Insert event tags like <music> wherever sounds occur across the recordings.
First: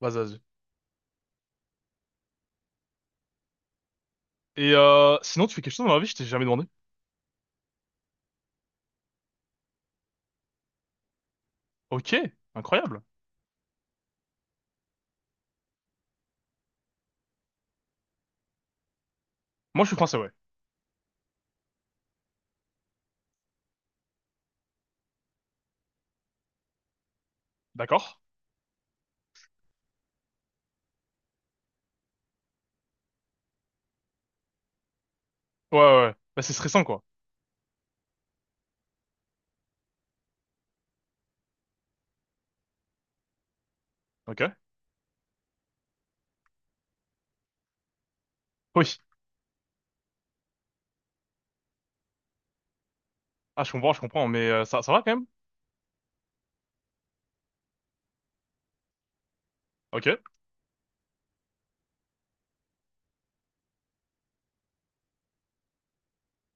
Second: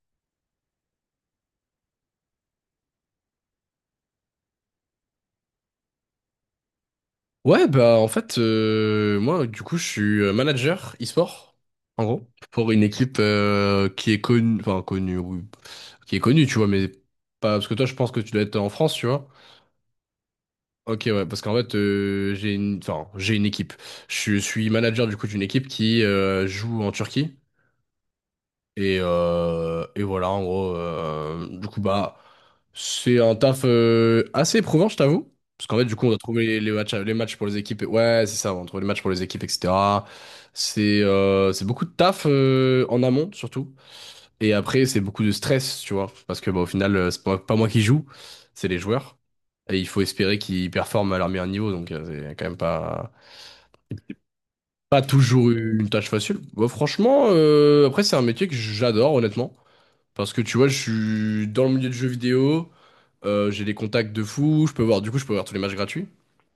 Vas-y, vas-y. Et sinon, tu fais quelque chose dans la vie, je t'ai jamais demandé. Ouais, bah en fait, moi du coup je suis manager e-sport, en Ok, gros, pour une incroyable. équipe qui est connue, enfin connue, oui, qui est connue, tu vois, mais pas parce que toi je pense que tu dois être en France, tu vois. Moi, je suis français, ouais. Ok, ouais, parce qu'en fait j'ai une, enfin j'ai une équipe. Je suis manager du coup d'une équipe qui joue en Turquie. D'accord. Et voilà, en gros, du coup, bah, c'est un taf assez éprouvant, je t'avoue. Parce qu'en Ouais, fait, du ouais, coup, on ouais. doit Bah, trouver c'est les, les stressant, matchs, quoi. les matchs pour les équipes. Ouais, c'est ça, on trouve les matchs pour les équipes, etc. C'est beaucoup de taf en amont, surtout. Ok. Et après, c'est beaucoup de stress, tu vois. Parce que, bah, au final, c'est pas moi qui joue, c'est les Oui. joueurs. Et il faut espérer qu'ils performent à leur meilleur niveau. Donc, c'est quand même pas, Ah, je comprends, mais ça, ça va pas quand même. toujours une tâche facile. Bah, franchement, après, c'est un métier que j'adore, honnêtement. Ok. Parce que tu vois, je suis dans le milieu du jeu vidéo, j'ai des contacts de fou, je peux voir, du coup, je peux voir tous les matchs gratuits.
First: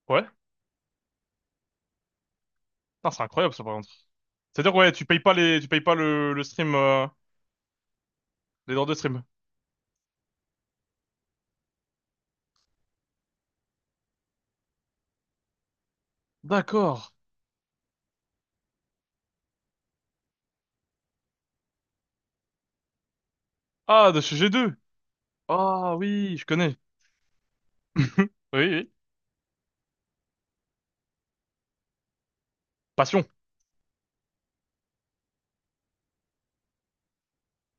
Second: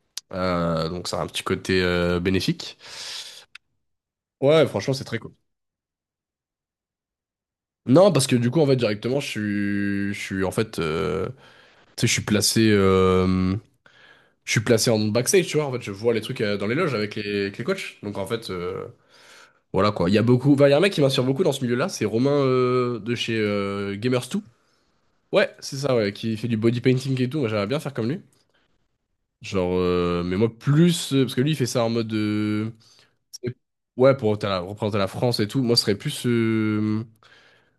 Ouais. Donc ça a un petit côté bénéfique. Putain, c'est incroyable, ça, par contre. Ouais, C'est-à-dire, ouais, franchement, c'est très cool. Tu payes pas le stream, Non, parce que du coup, en les fait, droits de directement, stream. je suis en fait, tu sais, je suis placé en backstage, tu vois. En fait, je vois les trucs dans les loges D'accord. avec les coachs. Donc, en fait, voilà quoi. Il y a beaucoup, enfin, il y a un mec qui m'inspire beaucoup dans ce milieu-là, c'est Romain de chez Ah, de chez Gamers2. G2. Ouais, c'est ça, Ah, ouais, oui, qui je fait du connais. body painting et tout. Moi, j'aimerais bien faire comme lui. <laughs> Oui, oui. Genre, mais moi, plus. Parce que lui, il fait ça en mode. Passion. c'est- ouais, pour représenter la France et tout. Moi, ce serait plus euh,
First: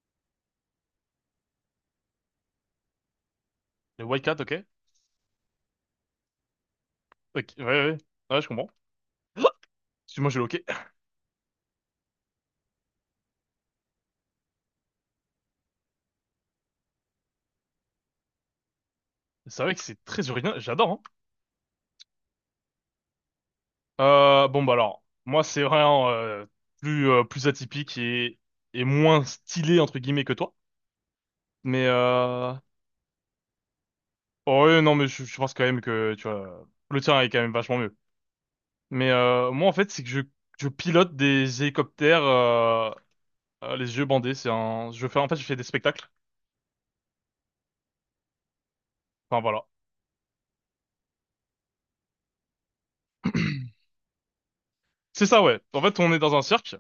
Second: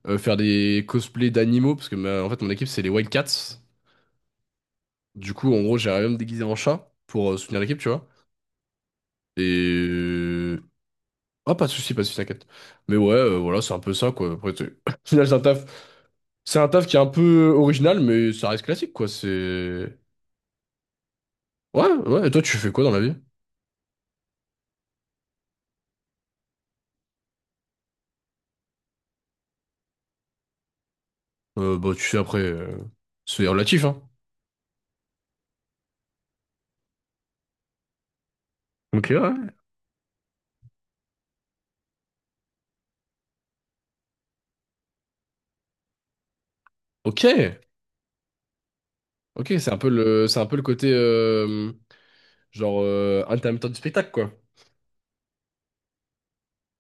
euh, faire des cosplays d'animaux. Parce que, en fait, mon équipe, c'est les Wildcats. Le Wildcat, ok. Du coup, en gros, j'irais même me déguiser en chat pour Ok, soutenir ouais, l'équipe, tu ouais. Ouais, vois. ouais, je comprends. Et. <gasps> Excuse-moi, j'ai euh, loqué. Ah, pas de soucis, pas de soucis, t'inquiète. Mais ouais, voilà, c'est un peu ça, quoi. Après, <laughs> au final, c'est un taf. C'est un taf qui est un peu original, mais ça reste classique, quoi. C'est vrai que C'est. c'est très original, j'adore, hein. Ouais, ouais. Et toi, tu fais quoi dans la vie? Bon bah alors, moi c'est vraiment plus plus atypique et moins stylé entre guillemets que toi. Mais Bah, tu fais après. euh... C'est relatif, hein. Oh, ouais, non mais je pense quand même que tu vois le tien est quand même vachement mieux. Mais Ok, ouais. Moi en fait c'est que je pilote des hélicoptères les yeux bandés. C'est un je fais en fait je fais des spectacles. Ok, Enfin ok, voilà. c'est un peu le côté genre intermittent du spectacle quoi. C'est ça, ouais. En fait on est dans un cirque,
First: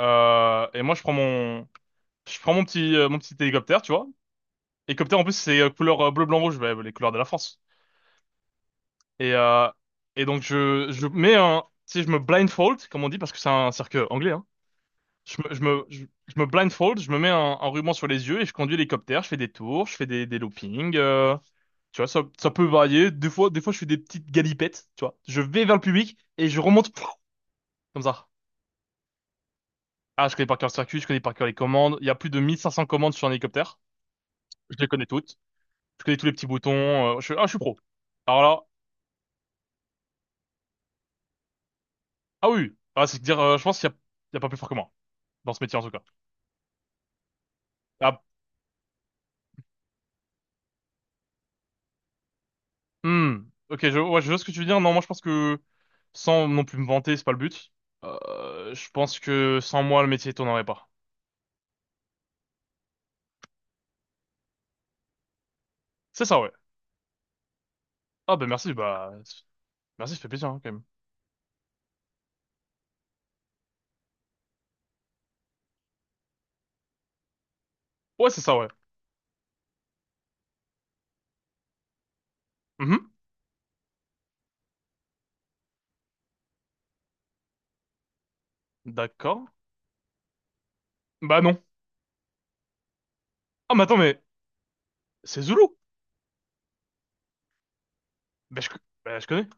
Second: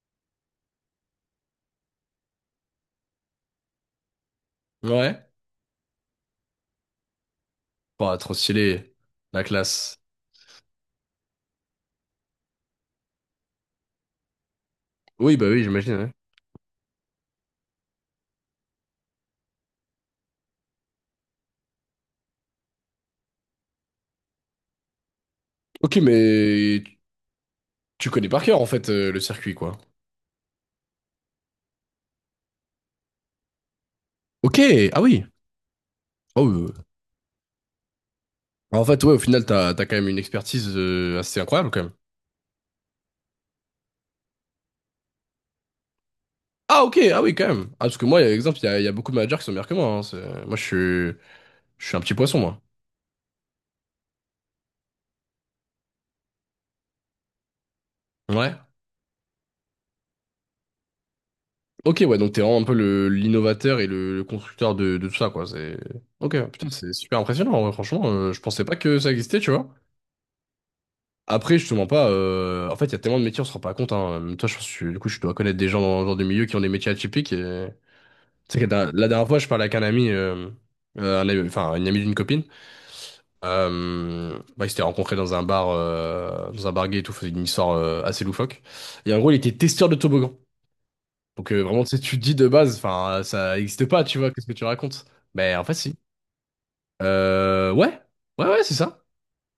et moi je prends mon petit hélicoptère, tu vois. Hélicoptère en Ouais. plus c'est couleur bleu blanc rouge, bah, les couleurs de la France. Pas trop stylé, Et, la euh, classe. et donc je mets un, tu sais, je me blindfold, comme on dit, parce que c'est un cirque anglais, hein. Oui, Je bah me, je oui, me, j'imagine. je, Ouais. je me blindfold, je me mets un ruban sur les yeux et je conduis l'hélicoptère, je fais des tours, je fais des loopings, tu vois, ça peut varier. Des fois, je fais des petites galipettes, tu vois. Je vais vers le Ok, public et je mais remonte, <laughs> pff, comme tu ça. connais par cœur en fait le circuit quoi. Ah, je connais par cœur le circuit, je connais par cœur les commandes. Il y a plus de 1500 commandes sur un hélicoptère. Je les Ok, ah connais oui. toutes. Je connais tous les petits Oh, oui, boutons. oui. Ah, je suis pro. Alors là, En fait, ouais, au final, t'as quand même une expertise assez incroyable quand même. ah oui. Ah, c'est dire, je pense qu'il y a pas plus fort que moi, dans ce métier en tout cas. Ah, ok, ah oui quand même. Ah, parce que Ah. moi, exemple, il y a beaucoup de managers qui sont meilleurs que moi, hein. Moi, je suis un petit poisson moi. Hmm. Ok, ouais, je vois ce que tu veux dire. Non, moi je pense que sans non plus me vanter, c'est pas le but. Ouais. Je pense que sans moi, le métier tournerait pas. Ok, ouais, donc t'es vraiment un peu le l'innovateur et le constructeur de tout ça, quoi. C'est... C'est Ok, ça, ouais. putain, c'est super impressionnant, en vrai, franchement. Ah Je bah pensais merci, pas que bah ça existait, tu vois. merci, ça fait plaisir, hein, quand même. Après, je te mens pas, en fait, il y a tellement de métiers, on se rend pas compte, hein. Même toi, je pense que, du coup, je dois connaître des gens dans des milieux qui ont des métiers atypiques. Et... Ouais, c'est ça, Tu sais ouais. que la dernière fois, je parlais avec un ami, enfin, une amie d'une copine. Mhm. Bah, ils s'étaient rencontrés dans un bar gay et tout, faisait une histoire assez loufoque. Et en gros, il D'accord. était testeur de toboggan. Bah Donc non. Vraiment, tu sais, tu te dis de base, enfin, ça Ah mais n'existe attends, pas, tu mais vois, qu'est-ce que tu racontes? c'est Mais en Zulu. fait, si. Ouais, ouais, Bah ouais, je, c'est co- ça. bah, je connais.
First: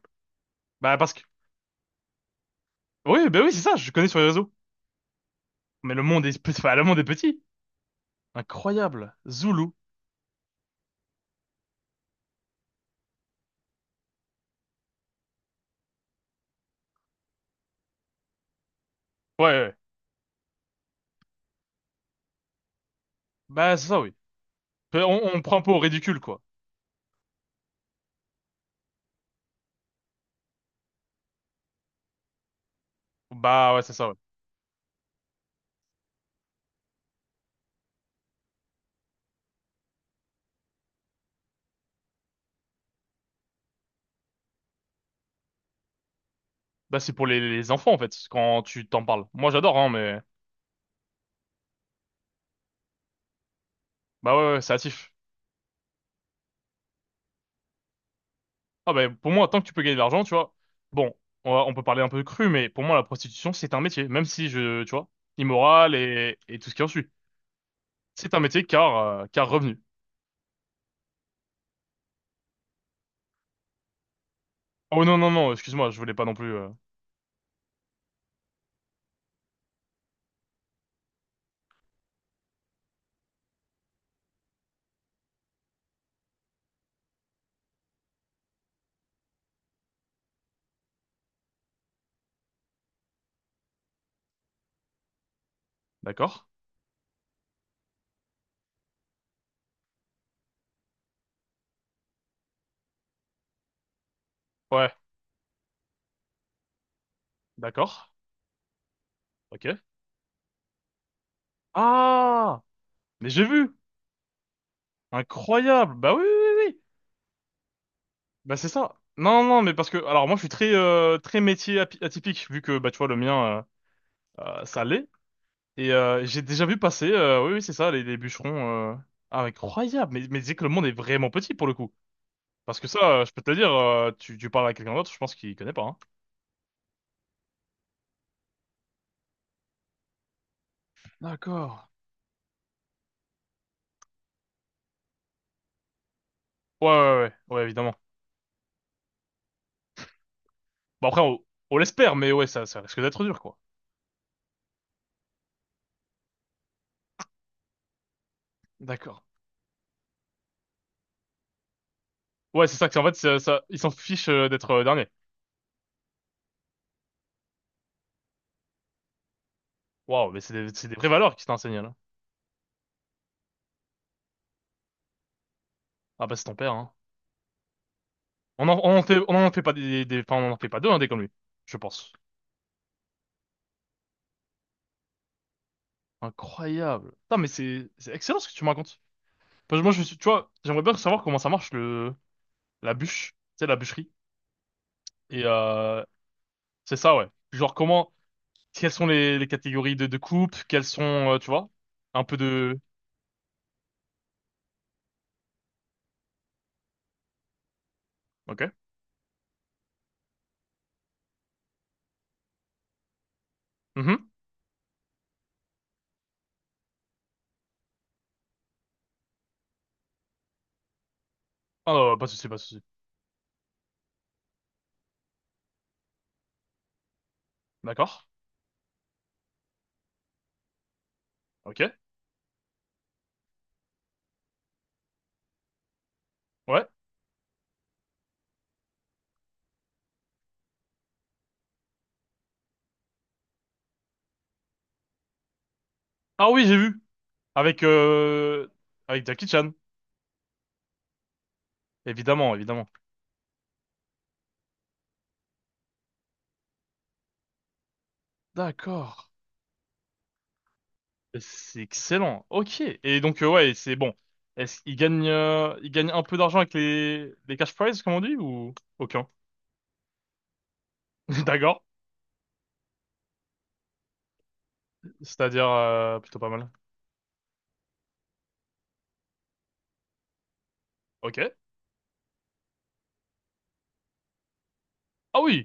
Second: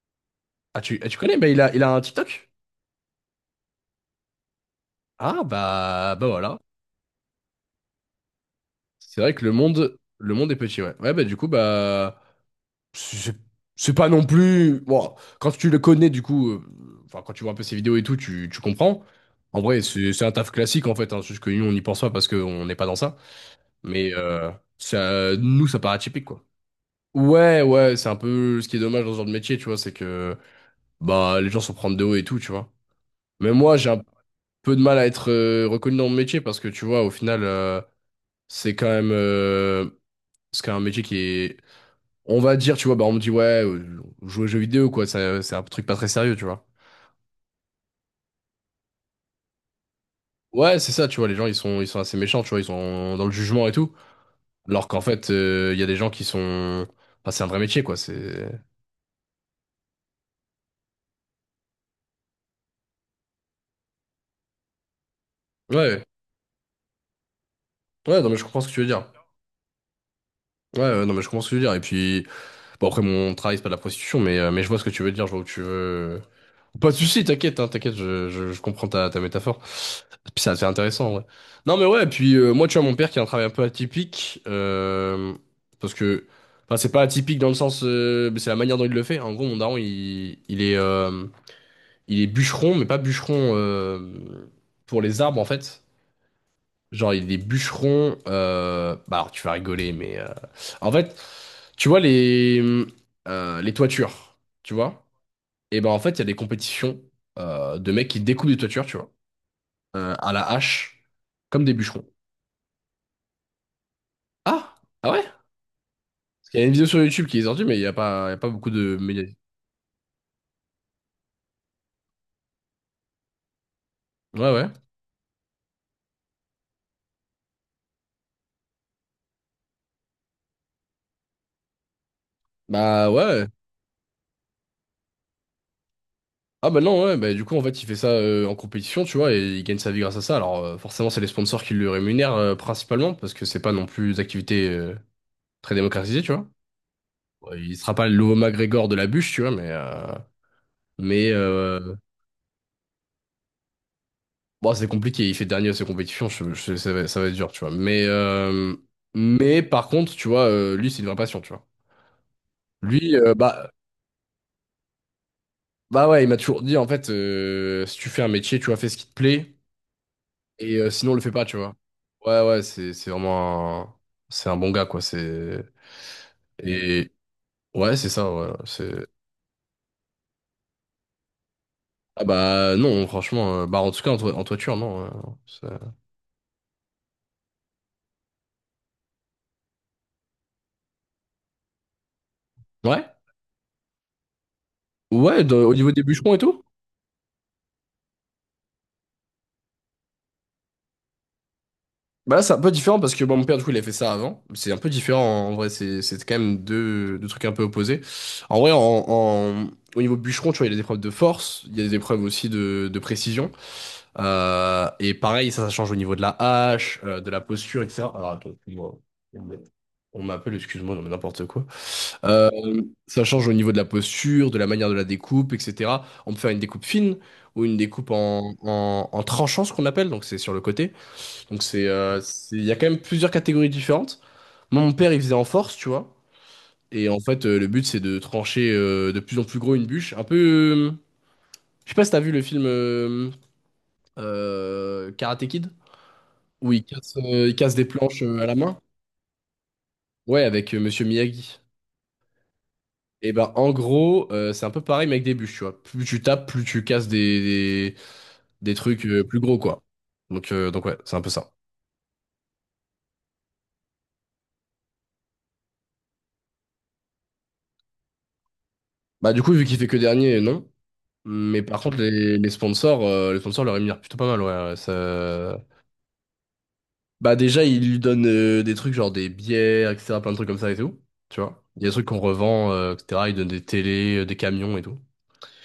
Ah, Bah tu, ah, parce tu que connais, bah, il a un TikTok? Oui, bah oui, c'est ça. Je connais sur les réseaux. Ah, Mais le bah, monde bah est petit. voilà. Enfin, le monde est petit. Incroyable. C'est vrai que le Zulu. monde, le monde est petit, ouais. Ouais, bah du coup, bah, c'est c'est pas non plus... Bon, quand tu le connais, du coup, enfin, quand tu vois un peu ses vidéos et tout, tu comprends. Ouais, ouais, En ouais. vrai, c'est un taf classique, en fait, hein, c'est juste que nous, on n'y pense pas parce qu'on n'est pas dans ça. Bah c'est ça, Mais oui. On, ça, on prend nous, pas au ça paraît ridicule, atypique, quoi. quoi. Ouais, ouais, c'est un peu ce qui est dommage dans ce genre de métier, tu vois, c'est que bah les gens s'en prennent de haut et tout, tu vois. Mais Bah moi, ouais, j'ai c'est un ça, ouais. peu de mal à être reconnu dans mon métier parce que tu vois, au final, c'est quand même euh, c'est quand même un métier qui est, on va dire, tu vois, bah on me dit ouais, jouer aux jeux vidéo quoi, c'est un truc pas très sérieux, tu vois. Bah, c'est pour les enfants, en fait, quand tu t'en parles. Moi, j'adore, hein, mais... Ouais, c'est ça, tu vois, les gens ils sont assez méchants, tu vois, ils sont dans le jugement et tout, Bah ouais, ouais, c'est alors qu'en hâtif. fait, il y a des gens qui sont, enfin, c'est un vrai métier quoi, c'est Ah bah, pour moi, tant que tu peux gagner de l'argent, tu vois... Bon, on peut parler un peu cru, mais pour moi, la prostitution, c'est un métier. Même si, tu vois, immoral ouais, et tout ce qui en suit. ouais, non C'est mais un je comprends métier ce que tu veux car, dire. car revenu. Ouais, ouais, non mais je comprends ce que tu veux dire et puis. Bon, après, mon travail, c'est pas de la prostitution, mais je vois ce que Oh tu veux non, dire, non, je vois où non, tu excuse-moi, je voulais veux. pas non plus... Pas de soucis, t'inquiète, hein, t'inquiète, je comprends ta métaphore. Puis ça, c'est intéressant, ouais. Non, mais ouais, puis moi, tu vois, mon père qui a un travail un peu atypique, parce que, enfin, c'est pas atypique dans le sens, mais c'est la manière dont il le fait. En gros, mon daron, il est bûcheron, mais pas bûcheron pour les arbres, en fait. D'accord? Genre, il est bûcheron, bah, alors, tu vas rigoler, mais en fait, tu vois les toitures, tu Ouais, vois? Et ben en fait, il y a des compétitions de mecs d'accord. qui découpent des toitures, tu vois, Ok. À la hache, comme des bûcherons. Ah! Mais j'ai vu! Ah! Ah, ouais? Parce Incroyable! Bah oui, oui, qu'il y oui! a une Oui. vidéo sur YouTube qui est sortie, mais il y a pas Bah c'est beaucoup de ça. médias. Non, non, mais parce que... Alors, moi, je suis très métier atypique, vu que, bah, tu vois, le mien... Ouais, ouais. Ça l'est. Et j'ai déjà vu passer, oui, oui, c'est ça, les bûcherons. Ah, incroyable! Mais, c'est que le monde est vraiment petit pour le coup. Parce que ça, Bah, je peux ouais. te le dire, tu parles à quelqu'un d'autre, je pense qu'il connaît pas, hein. Ah, bah non, ouais. Bah, du coup, en fait, il fait ça en compétition, tu vois, et il gagne sa vie grâce à ça. Alors forcément, c'est les sponsors qui D'accord. le rémunèrent principalement, parce que c'est pas non plus des activités très démocratisées, tu vois. Ouais, ouais, ouais, Ouais, ouais, il évidemment. sera pas le nouveau McGregor de la bûche, tu vois, mais... Bon, après, Mais on l'espère, mais ouais, ça risque d'être dur, quoi. bon, c'est compliqué. Il fait dernier à ses compétitions. Ça va être dur, tu vois. Mais, euh, D'accord. mais par contre, tu vois, lui, c'est une vraie passion, tu vois. Ouais, c'est ça, que c'est en fait, Lui, bah, ils s'en fichent d'être dernier. bah ouais, il m'a toujours dit, en fait, si tu fais un métier, tu vois, fais ce qui te plaît. Waouh, mais c'est des, Et c'est des vraies sinon, le fais valeurs pas, qui t'ont tu vois. enseigné, là. Ouais, ouais, c'est vraiment un... C'est un bon gars, quoi. C'est... Ah, bah, c'est ton père, hein. Et ouais, c'est ça, ouais. On en, on en C'est... fait, on en fait pas des, enfin, on en fait pas deux, hein, des comme lui. Je pense. Ah, bah non, franchement, bah en tout cas, en toiture, non. C'est- Incroyable. Putain, mais c'est excellent ce que tu me racontes. Parce que moi, je suis, tu vois, j'aimerais bien savoir comment ça marche le, la ouais? bûche, tu sais, la bûcherie. Et Ouais, au niveau des bûcherons et tout? c'est ça, ouais. Genre, comment, quelles sont les catégories de coupes, quelles sont, tu vois, un peu Bah là, c'est un peu de. différent parce que bon, mon père, du coup, il a fait ça avant. C'est un peu différent en vrai. C'est quand même deux trucs un peu opposés. Ok. En vrai, au niveau bûcheron, tu vois, il y a des épreuves de force, il y a des épreuves aussi de précision. Mhm. Et pareil, ça change au niveau de la hache, de la posture, etc. Alors, attends, excuse-moi. On m'appelle, excuse-moi, non mais n'importe quoi. Ah, non, pas de souci, Euh, pas de souci. Ça change au niveau de la posture, de la manière de la découpe, etc. On peut faire une découpe fine ou une découpe D'accord. en tranchant, ce qu'on appelle, donc c'est sur le côté. Ok. Il y a quand même plusieurs catégories différentes. Moi, mon père, il faisait en force, tu vois. Ouais. Et en fait, le but, c'est de trancher de plus en plus gros une bûche. Un peu, je sais pas si t'as vu le film Karate Kid, Ah oui, où j'ai il vu. casse, euh, il casse Avec, des planches à la euh, main. avec Jackie Chan. Ouais, avec Monsieur Miyagi. Évidemment, évidemment. Et ben, en gros, c'est un peu pareil, mais avec des bûches, tu vois. Plus tu tapes, plus tu casses des trucs D'accord. Plus gros, quoi. Donc ouais, c'est un peu ça. C'est excellent. Ok. Et donc, ouais, c'est bon. Est-ce qu'il gagne un peu d'argent avec les cash prizes, comme on dit, ou aucun? Bah du coup, vu qu'il fait que dernier, non. <laughs> Mais D'accord. par contre, les sponsors le rémunèrent plutôt pas mal, ouais. Ouais. C'est-à-dire plutôt pas mal. Bah, déjà, ils lui donnent des trucs genre des bières, etc., plein de trucs comme ça et tout, Ok. tu vois. Il y a des trucs qu'on revend, etc. Ils donnent des télés, des camions et tout. Ah oui!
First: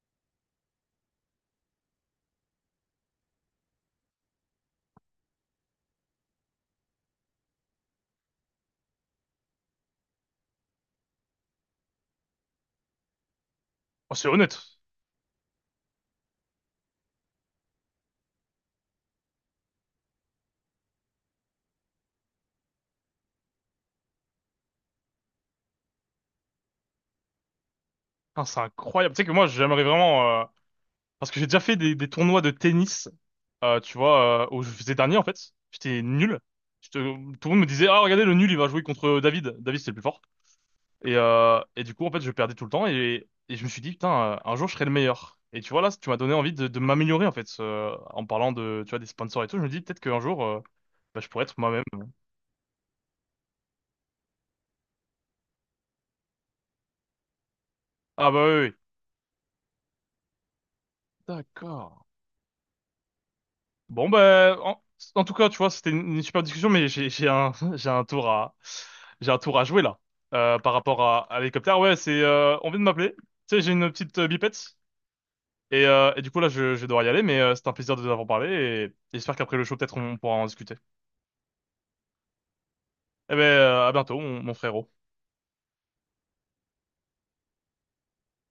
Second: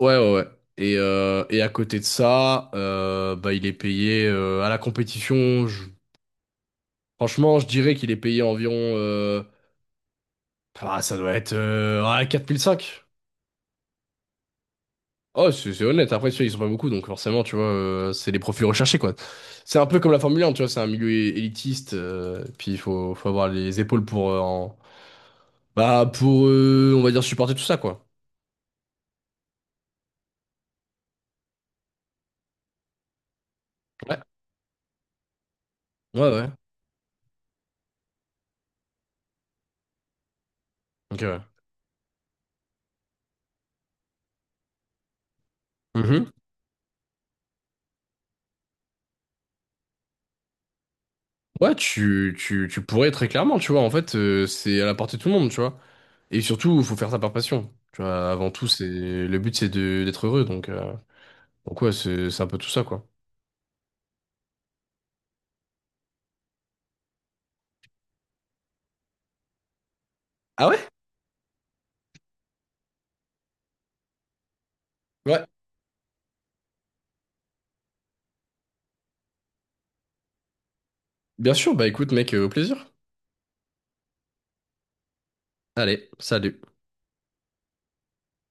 Ouais, ouais, ouais. Et à côté de ça, bah, il est payé à la compétition. Franchement, je dirais qu'il est payé environ... Ah, ça doit être ouais, 4005. Oh, c'est honnête. Oh, c'est honnête. Après, tu vois, ils sont pas beaucoup, donc forcément, tu vois, c'est les profils recherchés, quoi. C'est un peu comme la Formule 1, tu vois, c'est un milieu élitiste, puis il faut avoir les épaules pour, bah, pour, on va dire, supporter tout ça, quoi. Putain, c'est incroyable. Tu sais que moi, j'aimerais vraiment... Parce que j'ai déjà fait des tournois de tennis, tu Ouais, vois, où je faisais dernier, en fait. J'étais ouais, nul. ouais. Tout le monde me disait, ah, regardez, le nul, il va jouer contre David. David, c'est le plus fort. Et, Ok, ouais. euh, et du coup, en fait, je perdais tout le temps. Et je me suis dit, putain, un jour, je serai le meilleur. Et tu vois, là, tu m'as Mhm. donné envie de m'améliorer, en fait. En parlant de, tu vois, des sponsors et tout, je me dis, peut-être qu'un jour, bah, je pourrais être Ouais, moi-même. tu pourrais très clairement, tu vois, en fait, c'est à la portée de tout le monde, tu vois. Et surtout, il faut faire ça par passion. Tu Ah vois, bah avant oui, tout, oui. c'est le but, c'est de d'être heureux, donc ouais, D'accord. c'est un peu tout ça, quoi. Bon, bah, en tout cas, tu vois, c'était une super discussion, mais j'ai un, <laughs> j'ai un tour à jouer là, Ah, par ouais? rapport à l'hélicoptère. Ouais, on vient de m'appeler. Tu sais, j'ai une petite bipette. Ouais. Et du coup, là, je vais devoir y aller, mais c'est un plaisir de vous avoir parlé et j'espère qu'après le show, peut-être, on pourra en discuter. Bien sûr, bah écoute, mec, au plaisir. Eh ben, à bientôt, mon frérot. Allez, salut.